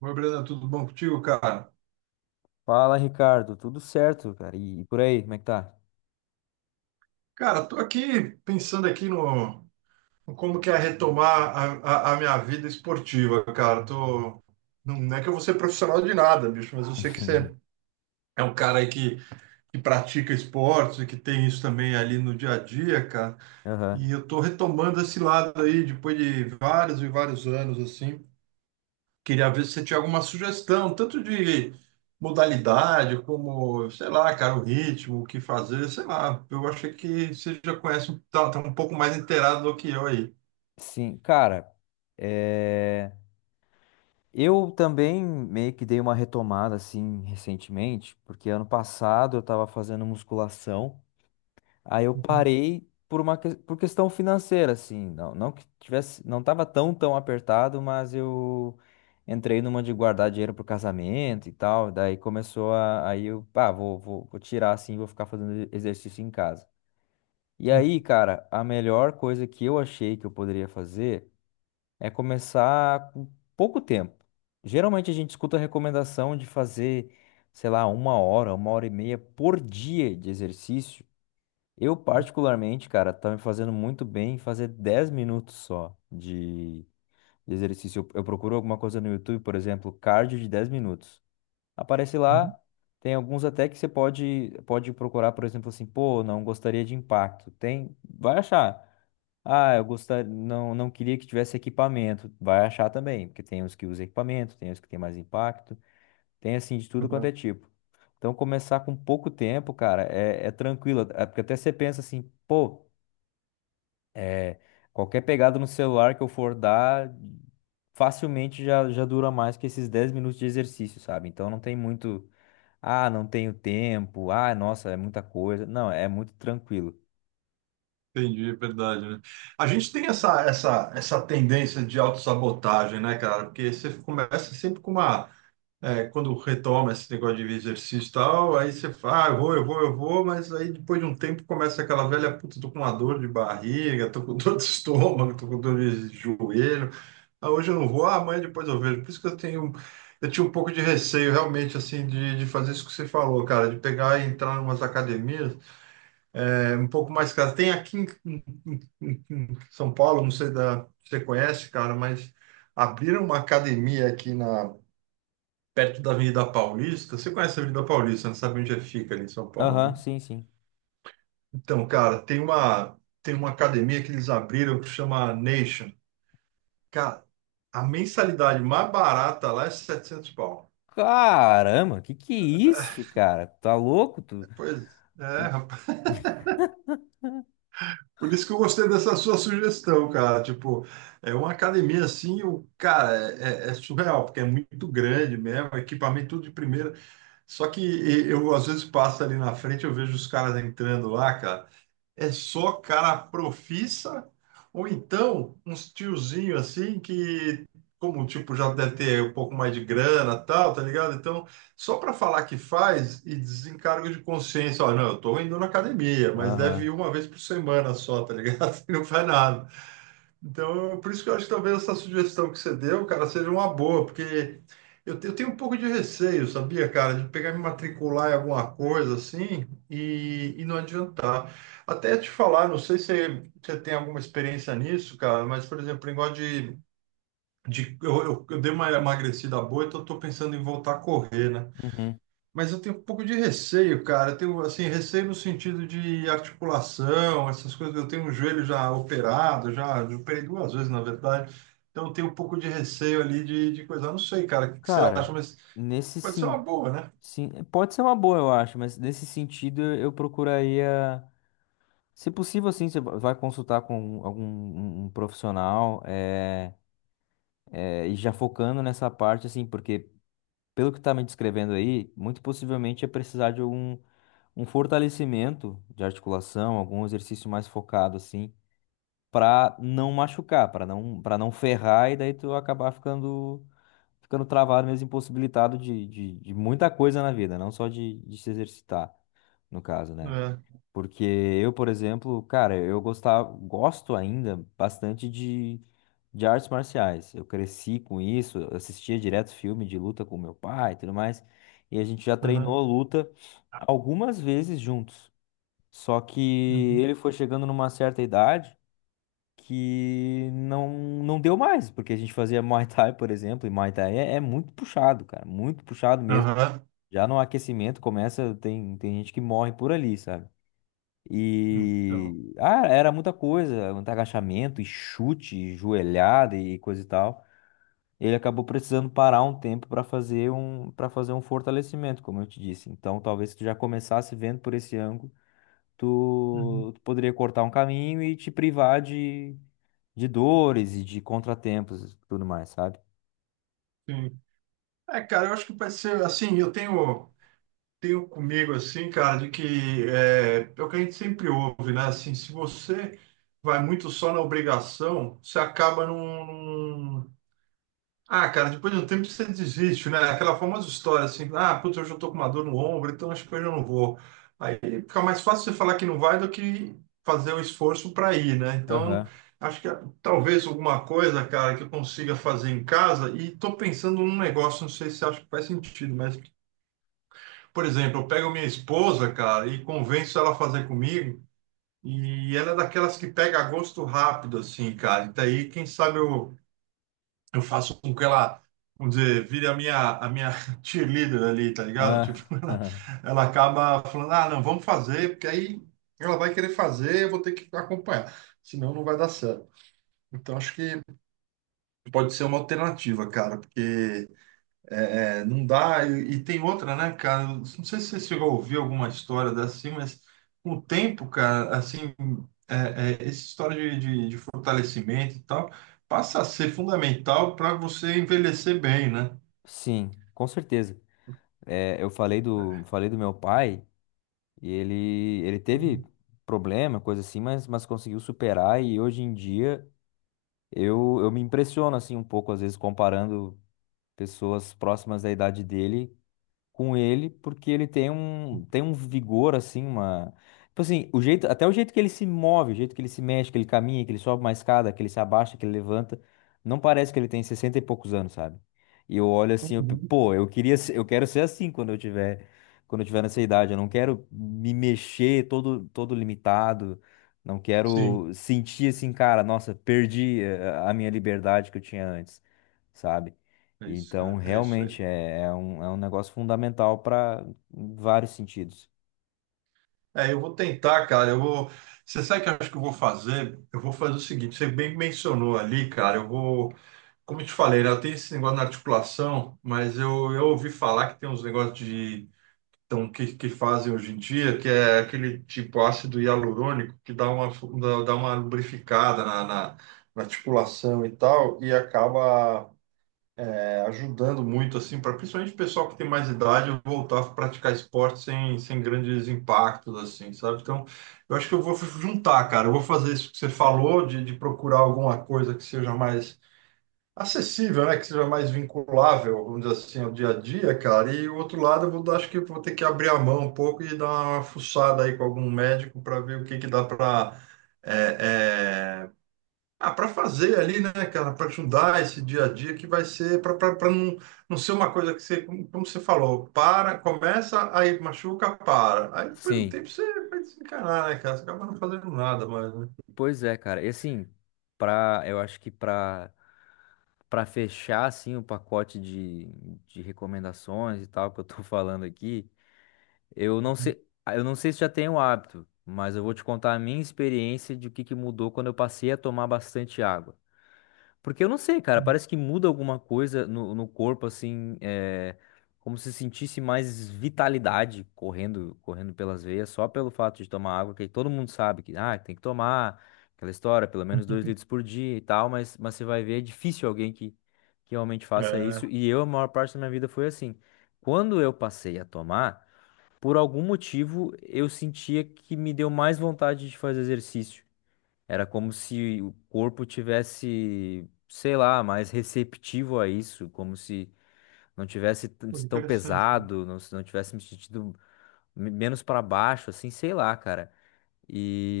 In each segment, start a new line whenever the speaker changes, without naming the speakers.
Oi, Brenda, tudo bom contigo, cara?
Fala, Ricardo. Tudo certo, cara? E por aí, como é que tá?
Cara, tô aqui pensando aqui no como que é retomar a minha vida esportiva, cara. Não é que eu vou ser profissional de nada, bicho, mas eu sei que você é um cara aí que pratica esportes e que tem isso também ali no dia a dia, cara.
Aham.
E eu tô retomando esse lado aí depois de vários e vários anos, assim. Queria ver se você tinha alguma sugestão, tanto de modalidade, como, sei lá, cara, o ritmo, o que fazer, sei lá. Eu achei que você já conhece, tá um pouco mais inteirado do que eu aí.
Sim, cara, é, eu também meio que dei uma retomada assim recentemente, porque ano passado eu tava fazendo musculação, aí eu
Uhum,
parei por questão financeira, assim, não, não tava tão apertado, mas eu entrei numa de guardar dinheiro pro casamento e tal, aí eu, pá, vou tirar assim, vou ficar fazendo exercício em casa. E aí, cara, a melhor coisa que eu achei que eu poderia fazer é começar com pouco tempo. Geralmente a gente escuta a recomendação de fazer, sei lá, uma hora e meia por dia de exercício. Eu, particularmente, cara, tá me fazendo muito bem fazer 10 minutos só de exercício. Eu procuro alguma coisa no YouTube, por exemplo, cardio de 10 minutos. Aparece
uhum.
lá, tem alguns até que você pode procurar, por exemplo, assim, pô, não gostaria de impacto. Tem, vai achar. Ah, eu gostaria, não, não queria que tivesse equipamento. Vai achar também, porque tem os que usam equipamento, tem os que tem mais impacto, tem assim de tudo quanto
Uhum.
é tipo. Então começar com pouco tempo, cara, é tranquilo. É porque até você pensa assim, pô. É, qualquer pegada no celular que eu for dar, facilmente já dura mais que esses 10 minutos de exercício, sabe? Então não tem muito, ah, não tenho tempo, ah, nossa, é muita coisa. Não, é muito tranquilo.
Entendi, é verdade, né? A gente tem essa tendência de autossabotagem, né, cara? Porque você começa sempre com quando retoma esse negócio de exercício e tal, aí você fala, ah, eu vou, eu vou, eu vou, mas aí depois de um tempo começa aquela velha, puta, tô com uma dor de barriga, tô com dor de estômago, tô com dor de joelho, ah, hoje eu não vou, ah, amanhã depois eu vejo. Por isso que eu tinha um pouco de receio realmente, assim, de fazer isso que você falou, cara, de pegar e entrar em umas academias, é um pouco mais caras. Tem aqui em São Paulo, não sei se você conhece, cara, mas abriram uma academia aqui na perto da Avenida Paulista. Você conhece a Avenida Paulista, não sabe onde é que fica ali em São Paulo,
Aham,
né?
sim, sim.
Então, cara, tem uma academia que eles abriram que chama Nation. Cara, a mensalidade mais barata lá é 700 pau.
Caramba, que é isso, cara? Tá louco? Tu...
Pois é,
tu-
rapaz. Por isso que eu gostei dessa sua sugestão, cara. Tipo, é uma academia assim, o cara, é surreal, porque é muito grande mesmo, equipamento tudo de primeira. Só que eu às vezes passo ali na frente, eu vejo os caras entrando lá, cara. É só cara profissa, ou então uns tiozinho assim que, como tipo, já deve ter um pouco mais de grana tal, tá ligado? Então, só para falar que faz e desencargo de consciência, ó, não, eu tô indo na academia, mas deve ir
Aham.
uma vez por semana só, tá ligado? Não faz nada. Então, por isso que eu acho que talvez essa sugestão que você deu, cara, seja uma boa, porque eu tenho um pouco de receio, sabia, cara, de pegar e me matricular em alguma coisa assim e não adiantar. Até te falar, não sei se você tem alguma experiência nisso, cara, mas, por exemplo, o negócio de eu dei uma emagrecida boa, então eu tô pensando em voltar a correr, né?
Uhum.
Mas eu tenho um pouco de receio, cara. Eu tenho, assim, receio no sentido de articulação, essas coisas. Eu tenho um joelho já operado, já operei duas vezes, na verdade. Então, eu tenho um pouco de receio ali de coisa. Eu não sei, cara, o que, que você acha,
Cara,
mas
nesse
pode ser uma boa, né?
sim, pode ser uma boa, eu acho, mas nesse sentido eu procuraria. Se possível, assim, vai consultar com um profissional é, e já focando nessa parte, assim, porque pelo que está me descrevendo aí, muito possivelmente é precisar de algum um fortalecimento de articulação, algum exercício mais focado, assim, para não machucar, para não ferrar e daí tu acabar ficando travado mesmo, impossibilitado de, de muita coisa na vida, não só de se exercitar, no caso, né?
É.
Porque eu, por exemplo, cara, gosto ainda bastante de artes marciais. Eu cresci com isso, eu assistia direto filme de luta com meu pai e tudo mais. E a gente já
Aham.
treinou luta algumas vezes juntos. Só que
Uhum.
ele foi chegando numa certa idade que não deu mais, porque a gente fazia Muay Thai, por exemplo, e Muay Thai é muito puxado, cara, muito puxado mesmo.
Aham.
Já no aquecimento começa, tem gente que morre por ali, sabe?
Então.
E ah, era muita coisa, muito agachamento e chute, e joelhada e coisa e tal. Ele acabou precisando parar um tempo para fazer um fortalecimento, como eu te disse. Então, talvez se tu já começasse vendo por esse ângulo,
Uhum.
tu poderia cortar um caminho e te privar de dores e de contratempos e tudo mais, sabe?
Sim. É, cara, eu acho que pode ser assim. Eu tenho. Tenho comigo assim, cara, de que é, é o que a gente sempre ouve, né? Assim, se você vai muito só na obrigação, você acaba Ah, cara, depois de um tempo você desiste, né? Aquela famosa história assim, ah, putz, hoje eu tô com uma dor no ombro, então acho que hoje eu não vou. Aí fica mais fácil você falar que não vai do que fazer o esforço para ir, né? Então,
Aham.
acho que ah, talvez alguma coisa, cara, que eu consiga fazer em casa e tô pensando num negócio, não sei se acho que faz sentido, mas por exemplo, eu pego minha esposa, cara, e convenço ela a fazer comigo. E ela é daquelas que pega gosto rápido, assim, cara. E daí, quem sabe eu faço com que ela, vamos dizer, vire a minha cheerleader ali, tá ligado?
Ah,
Tipo, ela,
aham.
ela acaba falando, ah, não, vamos fazer, porque aí ela vai querer fazer, eu vou ter que acompanhar. Senão não vai dar certo. Então, acho que pode ser uma alternativa, cara, porque é, não dá. E tem outra, né, cara? Não sei se você chegou a ouvir alguma história dessa, assim, mas com o tempo, cara, assim, é, essa história de fortalecimento e tal passa a ser fundamental para você envelhecer bem, né?
Sim, com certeza. É, eu falei do meu pai. E ele, ele teve problema, coisa assim, mas conseguiu superar. E hoje em dia eu me impressiono assim um pouco, às vezes, comparando pessoas próximas da idade dele com ele, porque ele tem tem um vigor, assim, uma. Tipo assim, até o jeito que ele se move, o jeito que ele se mexe, que ele caminha, que ele sobe uma escada, que ele se abaixa, que ele levanta, não parece que ele tem 60 e poucos anos, sabe? E eu olho assim,
Uhum.
pô, eu quero ser assim quando eu tiver nessa idade, eu não quero me mexer todo, todo limitado. Não
Sim,
quero sentir assim, cara, nossa, perdi a minha liberdade que eu tinha antes, sabe?
é isso,
Então,
cara. É isso
realmente
aí.
é um negócio fundamental para vários sentidos.
É, eu vou tentar, cara. Eu vou. Você sabe o que eu acho que eu vou fazer? Eu vou fazer o seguinte: você bem mencionou ali, cara. Eu vou. Como eu te falei, né, eu tenho esse negócio na articulação, mas eu ouvi falar que tem uns negócios de que fazem hoje em dia, que é aquele tipo ácido hialurônico que dá uma, dá uma lubrificada na articulação e tal, e acaba é, ajudando muito, assim, para principalmente o pessoal que tem mais idade voltar a praticar esporte sem, sem grandes impactos, assim, sabe? Então, eu acho que eu vou juntar, cara, eu vou fazer isso que você falou, de procurar alguma coisa que seja mais acessível, né? Que seja mais vinculável, vamos dizer assim, ao dia a dia, cara. E o outro lado, eu vou, acho que eu vou ter que abrir a mão um pouco e dar uma fuçada aí com algum médico para ver o que que dá para é, é, para fazer ali, né, cara? Para ajudar esse dia a dia que vai ser para não, não ser uma coisa que você, como você falou, para, começa, aí machuca, para. Aí depois no
Sim,
tempo você vai desencanar, né, cara? Você acaba não fazendo nada mais, né?
pois é, cara. E assim, pra, eu acho que pra, pra fechar assim o pacote de recomendações e tal que eu tô falando aqui, eu não sei, eu não sei se já tenho hábito, mas eu vou te contar a minha experiência de o que que mudou quando eu passei a tomar bastante água. Porque eu não sei, cara, parece que muda alguma coisa no, no corpo, assim, é, como se sentisse mais vitalidade correndo, correndo pelas veias, só pelo fato de tomar água, que todo mundo sabe que, ah, tem que tomar aquela história, pelo menos 2 litros por dia e tal, mas você vai ver, é difícil alguém que realmente faça isso,
É,
e eu, a maior parte da minha vida foi assim. Quando eu passei a tomar, por algum motivo, eu sentia que me deu mais vontade de fazer exercício. Era como se o corpo tivesse, sei lá, mais receptivo a isso, como se não tivesse
pô,
tão
interessante, cara.
pesado, não, se não tivesse me sentido menos para baixo, assim, sei lá, cara.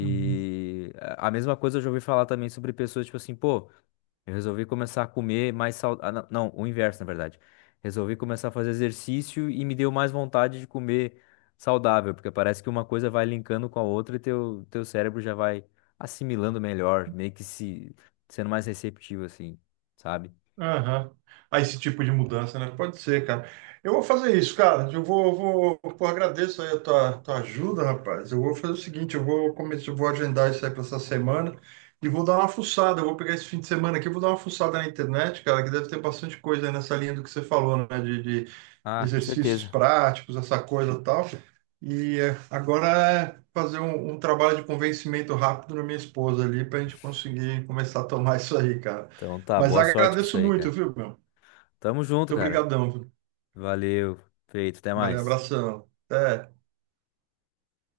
Uhum.
a mesma coisa eu já ouvi falar também sobre pessoas, tipo assim, pô, eu resolvi começar a comer mais saudável. Não, o inverso, na verdade. Resolvi começar a fazer exercício e me deu mais vontade de comer saudável, porque parece que uma coisa vai linkando com a outra e teu cérebro já vai assimilando melhor, meio que se sendo mais receptivo, assim, sabe?
Aham. Ah, esse tipo de mudança, né? Pode ser, cara. Eu vou fazer isso, cara. Eu vou, pô, agradeço aí a tua ajuda, rapaz. Eu vou fazer o seguinte, eu vou começar, eu vou agendar isso aí para essa semana e vou dar uma fuçada. Eu vou pegar esse fim de semana aqui, eu vou dar uma fuçada na internet, cara, que deve ter bastante coisa aí nessa linha do que você falou, né? De
Ah, com
exercícios
certeza.
práticos, essa coisa e tal. E é, agora é fazer um, um trabalho de convencimento rápido na minha esposa ali para a gente conseguir começar a tomar isso aí, cara.
Então tá,
Mas
boa sorte com isso
agradeço
aí,
muito,
cara.
viu, meu? Muito
Tamo junto, cara.
obrigadão, viu?
Valeu, feito, até
Valeu,
mais.
abração. Até.